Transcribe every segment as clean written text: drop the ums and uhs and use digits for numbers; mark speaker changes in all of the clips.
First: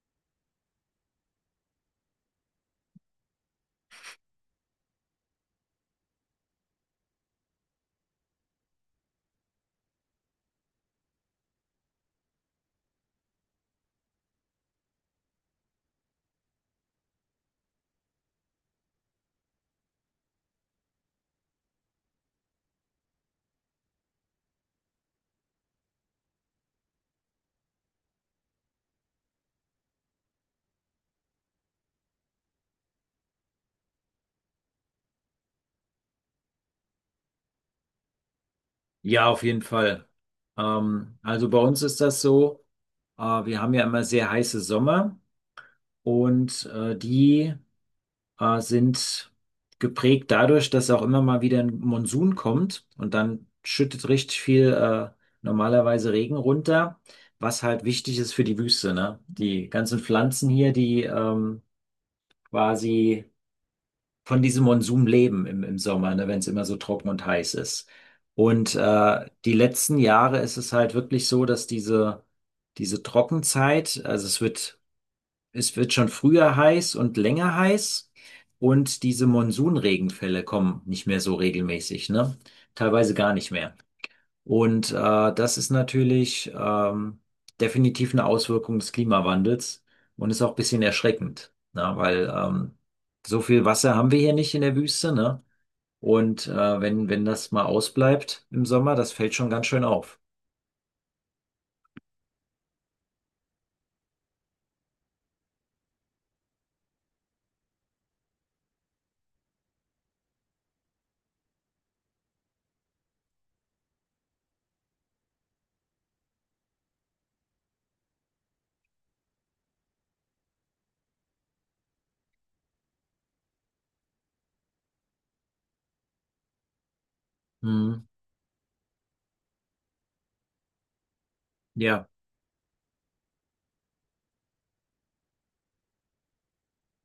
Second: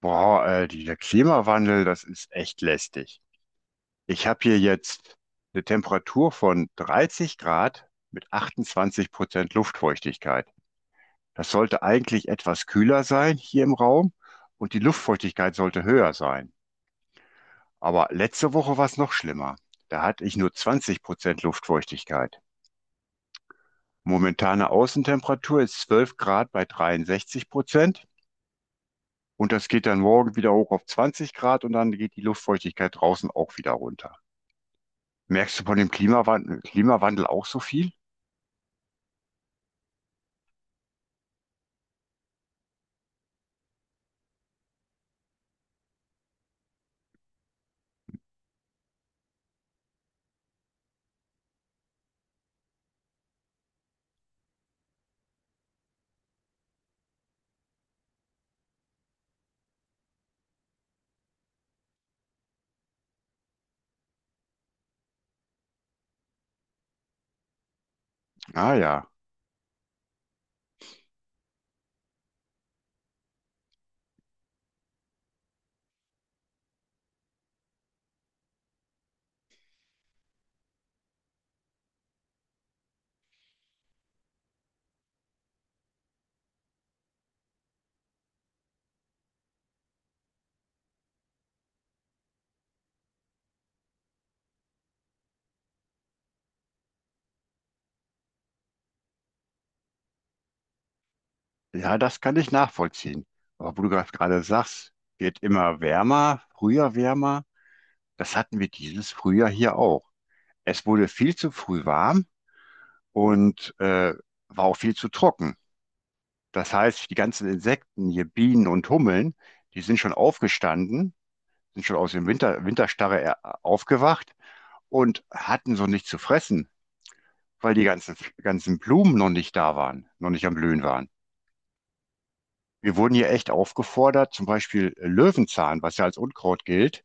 Speaker 1: Dieser Klimawandel, das ist echt lästig. Ich habe hier jetzt eine Temperatur von 30 Grad mit 28% Luftfeuchtigkeit. Das sollte eigentlich etwas kühler sein hier im Raum und die Luftfeuchtigkeit sollte höher sein. Aber letzte Woche war es noch schlimmer. Da hatte ich nur 20% Luftfeuchtigkeit. Momentane Außentemperatur ist 12 Grad bei 63% und das geht dann morgen wieder hoch auf 20 Grad und dann geht die Luftfeuchtigkeit draußen auch wieder runter. Merkst du von dem Klimawandel auch so viel?
Speaker 2: Ja, auf jeden Fall. Also bei uns ist das so, wir haben ja immer sehr heiße Sommer und die sind geprägt dadurch, dass auch immer mal wieder ein Monsun kommt und dann schüttet richtig viel normalerweise Regen runter, was halt wichtig ist für die Wüste, ne? Die ganzen Pflanzen hier, die quasi von diesem Monsum leben im Sommer, ne, wenn es immer so trocken und heiß ist.
Speaker 1: Ah
Speaker 2: Und
Speaker 1: ja,
Speaker 2: die letzten Jahre ist es halt wirklich so, dass diese Trockenzeit, also es wird schon früher heiß und länger heiß und diese Monsunregenfälle kommen nicht mehr so regelmäßig, ne? Teilweise gar nicht mehr. Und das ist natürlich definitiv eine Auswirkung des Klimawandels und ist auch ein bisschen erschreckend, ne? Weil so viel Wasser haben wir hier nicht in der Wüste, ne? Und wenn das mal ausbleibt im Sommer, das fällt schon ganz schön auf.
Speaker 1: ja, das kann ich nachvollziehen. Aber wo du gerade sagst, wird immer wärmer, früher wärmer. Das hatten wir dieses Frühjahr hier auch. Es wurde viel zu früh warm und war auch viel zu trocken. Das heißt, die ganzen Insekten, hier Bienen und Hummeln, die sind schon aufgestanden, sind schon aus dem Winterstarre aufgewacht und hatten so nichts zu fressen, weil die
Speaker 2: Mhm.
Speaker 1: ganzen Blumen noch nicht da waren, noch nicht am Blühen waren.
Speaker 2: Ja,
Speaker 1: Wir wurden hier echt aufgefordert, zum Beispiel Löwenzahn, was ja als Unkraut gilt,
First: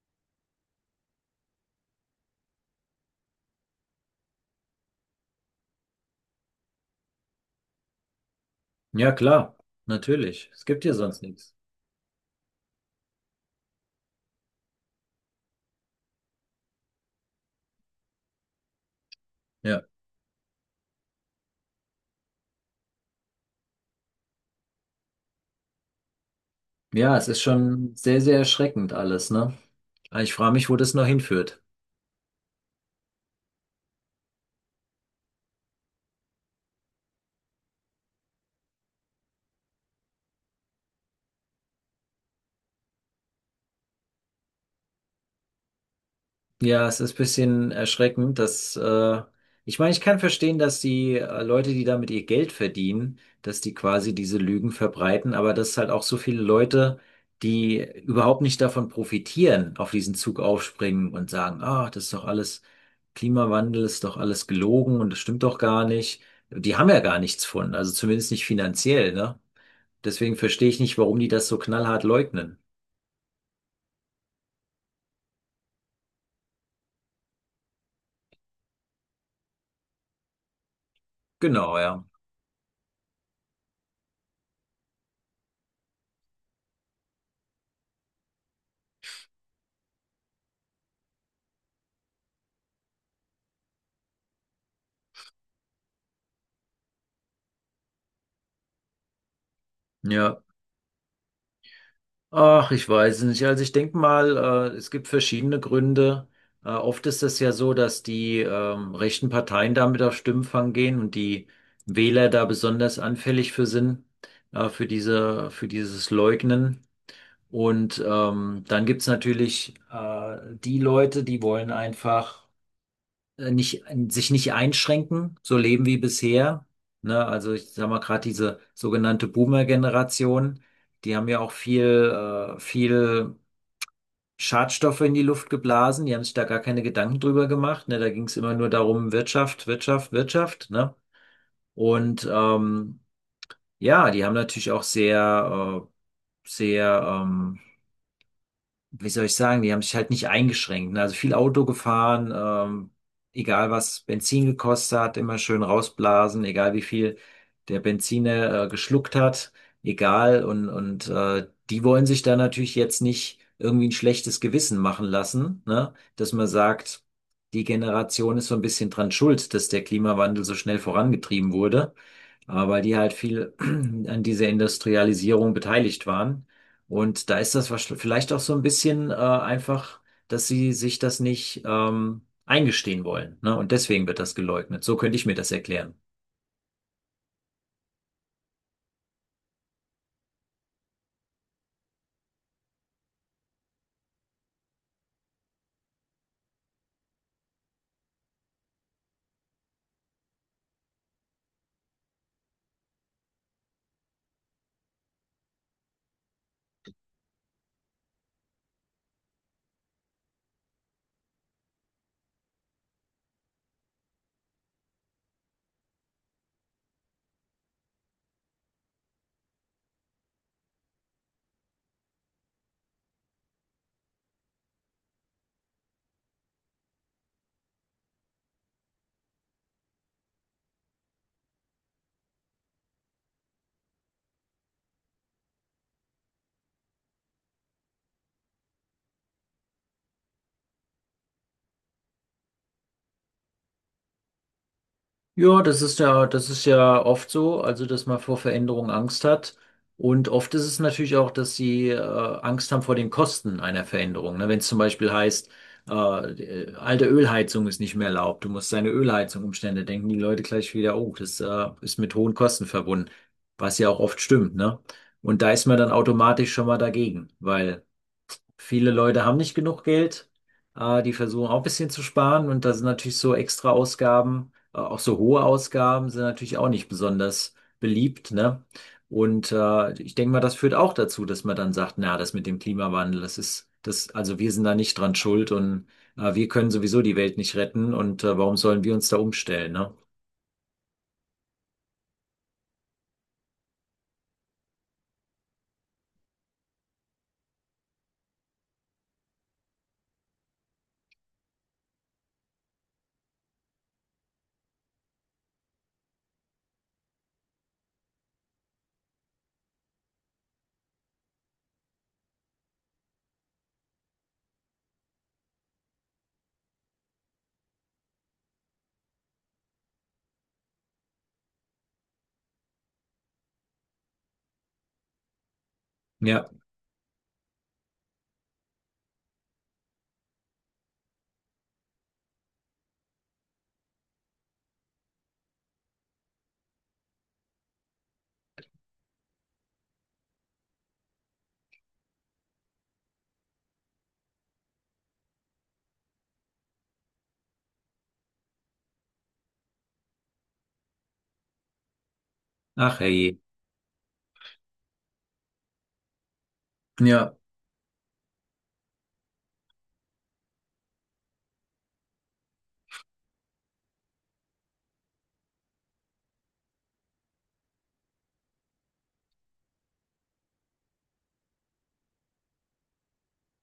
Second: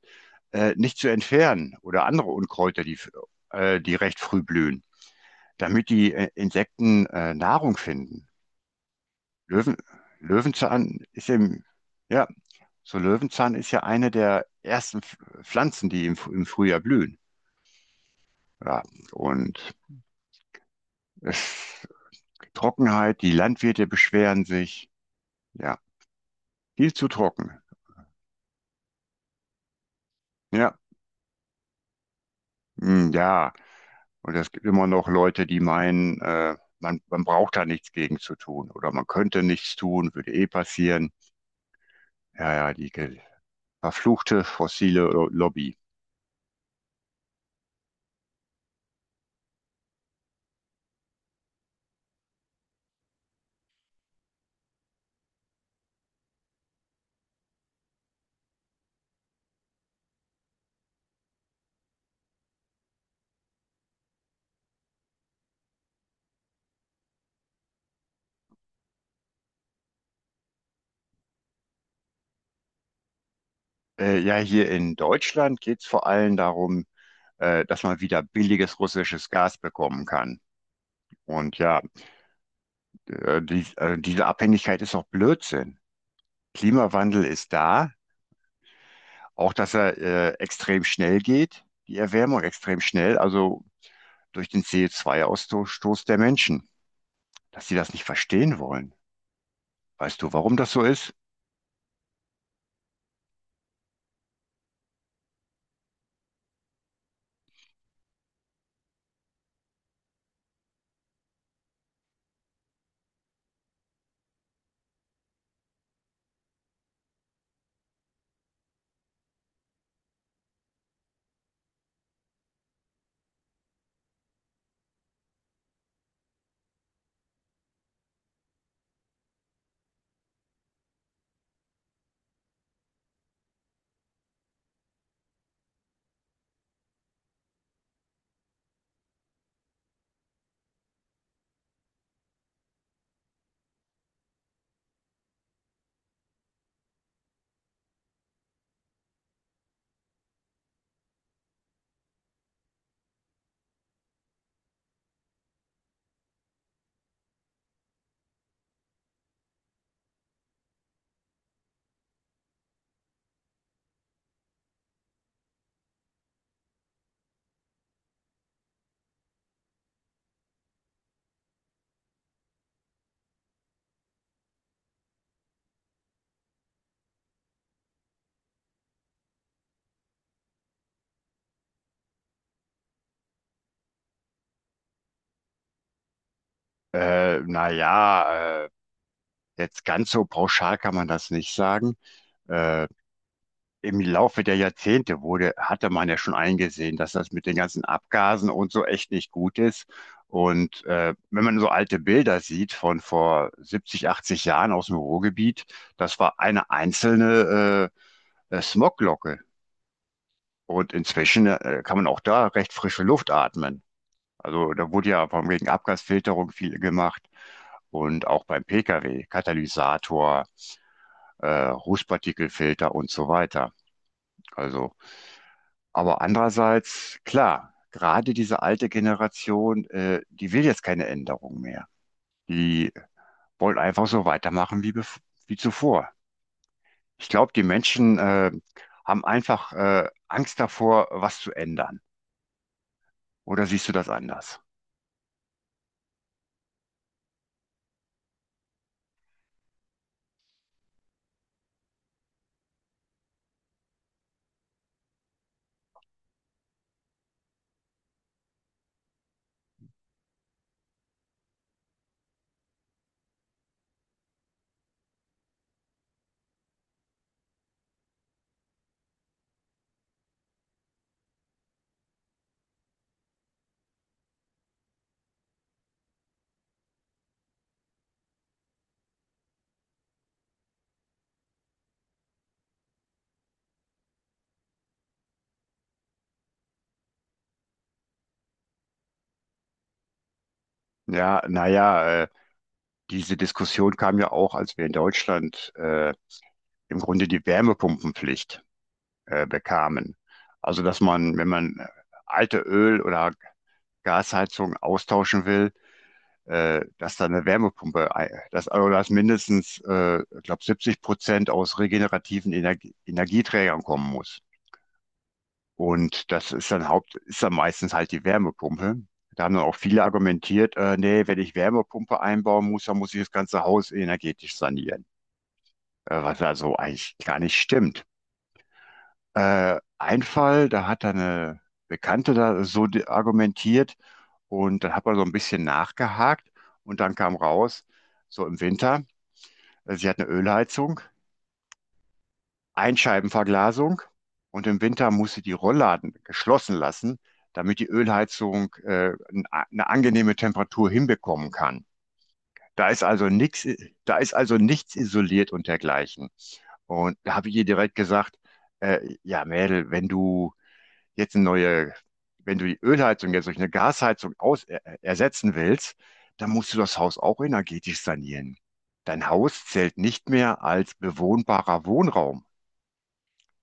Speaker 1: nicht zu entfernen oder andere Unkräuter, die recht früh blühen, damit die Insekten Nahrung finden.
Speaker 2: ja, klar,
Speaker 1: Löwen,
Speaker 2: natürlich. Es gibt hier
Speaker 1: Löwenzahn
Speaker 2: sonst
Speaker 1: ist
Speaker 2: nichts.
Speaker 1: im, ja, so Löwenzahn ist ja eine der ersten Pflanzen, die im, im Frühjahr blühen. Ja, und
Speaker 2: Ja.
Speaker 1: es, Trockenheit, die Landwirte beschweren sich. Ja, viel zu
Speaker 2: Ja, es ist
Speaker 1: trocken.
Speaker 2: schon sehr, sehr erschreckend alles, ne? Ich frage mich, wo
Speaker 1: Ja,
Speaker 2: das noch hinführt.
Speaker 1: hm, ja. Und es gibt immer noch Leute, die meinen, man braucht da nichts gegen zu tun oder man könnte nichts tun, würde eh passieren. Ja, ja, verfluchte fossile Lobby.
Speaker 2: Ja, es ist ein bisschen erschreckend, dass ich meine, ich kann verstehen, dass die Leute, die damit ihr Geld verdienen, dass die quasi diese Lügen verbreiten, aber dass es halt auch so viele Leute, die überhaupt nicht davon profitieren, auf diesen Zug aufspringen und sagen, ah, das ist doch alles Klimawandel, ist doch alles gelogen und das stimmt doch gar nicht. Die haben ja gar nichts von, also zumindest nicht finanziell, ne? Deswegen verstehe ich nicht, warum die das so knallhart leugnen.
Speaker 1: Ja, Hier in Deutschland geht es vor allem darum, dass man wieder billiges russisches Gas bekommen kann. Und
Speaker 2: Genau,
Speaker 1: ja,
Speaker 2: ja.
Speaker 1: diese Abhängigkeit ist doch Blödsinn. Klimawandel ist da, auch dass er extrem schnell geht, die Erwärmung extrem schnell, also durch den CO2 ausstoß der Menschen. Dass sie das nicht verstehen wollen. Weißt du,
Speaker 2: Ja.
Speaker 1: warum das so ist?
Speaker 2: Ach, ich weiß nicht. Also ich denke mal, es gibt verschiedene Gründe. Oft ist es ja so, dass die rechten Parteien damit auf Stimmenfang gehen und die Wähler da besonders anfällig für sind, für dieses Leugnen. Und dann gibt's natürlich die Leute, die wollen einfach nicht, sich nicht einschränken, so leben wie bisher. Ne? Also ich sag mal gerade diese sogenannte Boomer-Generation, die haben ja auch viel Schadstoffe in die Luft geblasen, die haben sich da gar keine Gedanken drüber gemacht. Ne? Da ging es immer nur darum, Wirtschaft, Wirtschaft, Wirtschaft. Ne? Und ja, die haben natürlich auch sehr, wie soll ich sagen, die haben sich halt nicht eingeschränkt. Ne? Also viel Auto gefahren, egal was Benzin gekostet hat, immer schön rausblasen, egal wie viel der Benziner geschluckt hat, egal. Und die wollen sich da natürlich jetzt nicht irgendwie ein schlechtes Gewissen machen lassen, ne? Dass man sagt, die Generation ist so ein bisschen dran schuld, dass der Klimawandel so schnell vorangetrieben wurde, aber weil die halt viel an dieser Industrialisierung beteiligt waren. Und da ist das vielleicht auch so ein bisschen einfach, dass sie sich das nicht eingestehen wollen, ne? Und deswegen wird das geleugnet. So könnte ich mir das erklären.
Speaker 1: Äh, naja, äh, Jetzt ganz so pauschal kann man das nicht sagen. Äh, Im Laufe der hatte man ja schon eingesehen, dass das mit den ganzen Abgasen und so echt nicht gut ist. Und wenn man so alte Bilder sieht von vor 70, 80 Jahren aus dem Ruhrgebiet, das war eine einzelne Smoglocke. Und inzwischen kann man auch da recht frische Luft atmen. Also da wurde ja von wegen Abgasfilterung viel gemacht und auch beim Pkw, Katalysator, Rußpartikelfilter und so weiter. Also, aber andererseits, klar, gerade diese alte Generation, die will jetzt keine Änderung mehr. Die wollen einfach so weitermachen wie zuvor. Ich glaube, die haben Angst davor, was zu ändern. Oder siehst du das anders?
Speaker 2: Ja, das ist ja, das ist ja oft so, also dass man vor Veränderungen Angst hat. Und oft ist es natürlich auch, dass sie Angst haben vor den Kosten einer Veränderung. Ne? Wenn es zum Beispiel heißt, die alte Ölheizung ist nicht mehr erlaubt, du musst deine Ölheizung umstellen, da denken die Leute gleich wieder, oh, das ist mit hohen Kosten verbunden, was ja auch oft stimmt, ne? Und da ist man dann automatisch schon mal dagegen, weil viele Leute haben nicht genug Geld, die versuchen auch ein bisschen zu sparen und da sind natürlich so extra Ausgaben, auch so hohe Ausgaben sind natürlich auch nicht besonders beliebt, ne? Und ich denke mal, das führt auch dazu, dass man dann sagt, na, das mit dem Klimawandel, also wir sind da nicht dran schuld und wir können sowieso die Welt nicht retten und warum sollen wir uns da umstellen, ne?
Speaker 1: Ja, naja, diese Diskussion kam ja auch, als wir in Deutschland im Grunde die Wärmepumpenpflicht bekamen. Also, dass man, wenn man alte Öl- oder Gasheizung austauschen will, dass da eine Wärmepumpe, dass, also dass mindestens, ich glaube, 70% aus regenerativen Energieträgern kommen muss. Und das ist dann meistens halt die Wärmepumpe. Da haben dann auch viele argumentiert, nee, wenn ich Wärmepumpe einbauen muss, dann muss ich das ganze Haus energetisch sanieren. Was
Speaker 2: Ja,
Speaker 1: also eigentlich gar nicht stimmt. Ein Fall, da hat eine Bekannte da so argumentiert und dann hat man so ein bisschen nachgehakt und dann kam raus, so im Winter, sie hat eine Ölheizung, Einscheibenverglasung und im Winter muss sie die Rollladen geschlossen lassen, damit die Ölheizung eine angenehme Temperatur hinbekommen kann. Da
Speaker 2: ach
Speaker 1: ist also
Speaker 2: hey.
Speaker 1: nichts, da ist also nichts isoliert und dergleichen. Und da
Speaker 2: Ja,
Speaker 1: habe ich ihr direkt gesagt, ja, Mädel, wenn du jetzt eine neue, wenn du die Ölheizung jetzt durch eine Gasheizung ersetzen willst, dann musst du das Haus auch energetisch sanieren. Dein Haus zählt nicht mehr als bewohnbarer Wohnraum.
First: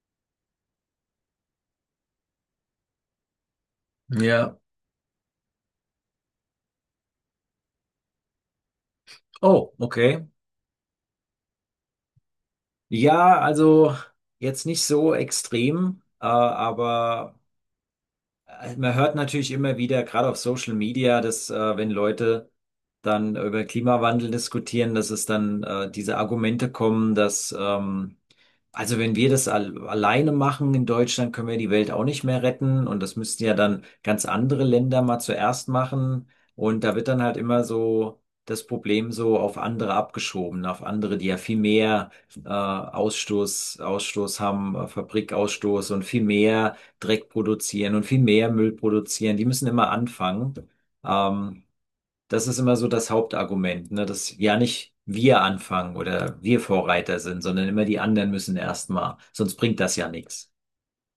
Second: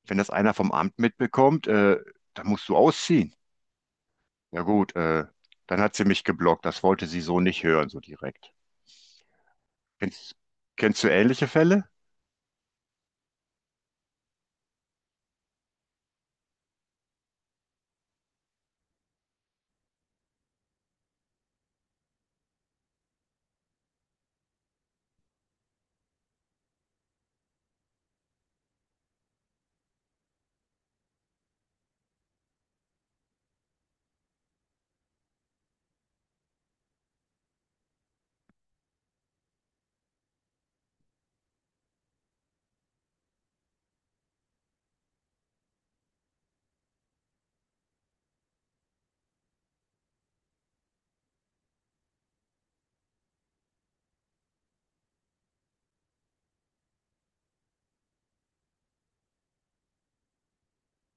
Speaker 1: Wenn das einer vom Amt mitbekommt, dann musst du ausziehen.
Speaker 2: ja.
Speaker 1: Ja gut, dann hat sie mich geblockt. Das wollte sie so nicht hören, so direkt.
Speaker 2: Oh, okay.
Speaker 1: Kennst, Kennst du ähnliche Fälle?
Speaker 2: Ja, also jetzt nicht so extrem, aber also man hört natürlich immer wieder, gerade auf Social Media, dass wenn Leute dann über Klimawandel diskutieren, dass es dann diese Argumente kommen, dass also wenn wir das al alleine machen in Deutschland, können wir die Welt auch nicht mehr retten. Und das müssten ja dann ganz andere Länder mal zuerst machen. Und da wird dann halt immer so das Problem so auf andere abgeschoben, auf andere, die ja viel mehr Ausstoß haben, Fabrikausstoß und viel mehr Dreck produzieren und viel mehr Müll produzieren. Die müssen immer anfangen. Ähm, das ist immer so das Hauptargument, ne? Dass ja nicht wir anfangen oder wir Vorreiter sind, sondern immer die anderen müssen erstmal. Sonst bringt das ja nichts.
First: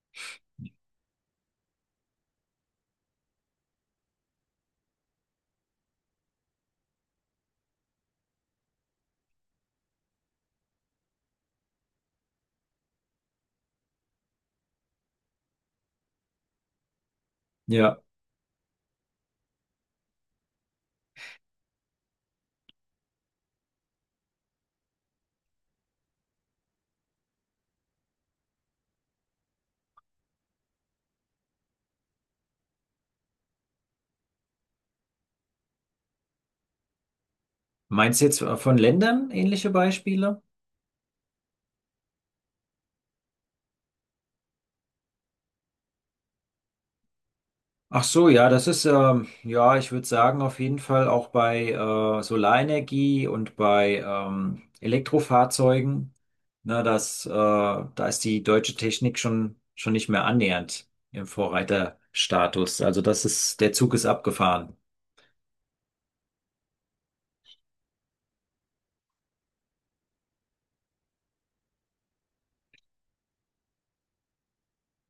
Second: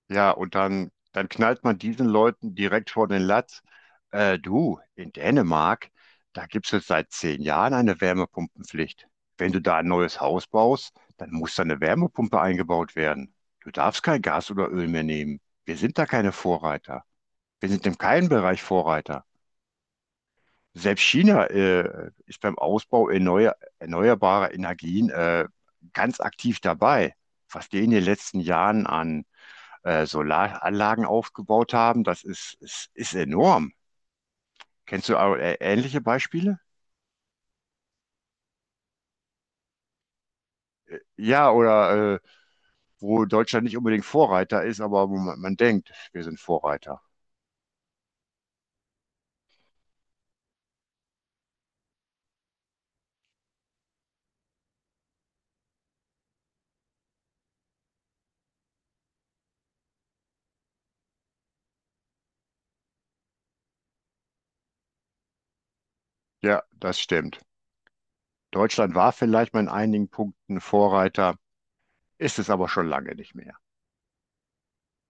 Speaker 1: Ja, und dann knallt man diesen Leuten direkt vor den Latz. Du, in Dänemark, da gibt es jetzt seit 10 Jahren eine Wärmepumpenpflicht. Wenn du da ein neues Haus baust, dann muss da eine Wärmepumpe eingebaut werden. Du darfst kein Gas oder Öl mehr nehmen. Wir sind da keine Vorreiter. Wir sind in
Speaker 2: Ja.
Speaker 1: keinem Bereich Vorreiter. Selbst China ist beim Ausbau erneuerbarer Energien ganz aktiv dabei. Was die in den letzten Jahren an Solaranlagen aufgebaut haben, das ist enorm. Kennst du auch, ähnliche Beispiele?
Speaker 2: Meinst du jetzt von Ländern ähnliche Beispiele?
Speaker 1: Ja, oder wo Deutschland nicht unbedingt Vorreiter ist, aber wo man denkt, wir sind Vorreiter.
Speaker 2: Ach so, ja, ja, ich würde sagen, auf jeden Fall auch bei Solarenergie und bei Elektrofahrzeugen. Na, da ist die deutsche Technik schon nicht mehr annähernd im Vorreiterstatus. Also das ist, der Zug ist abgefahren.
Speaker 1: Ja, das stimmt. Deutschland war vielleicht mal in einigen Punkten Vorreiter, ist es aber schon lange nicht mehr.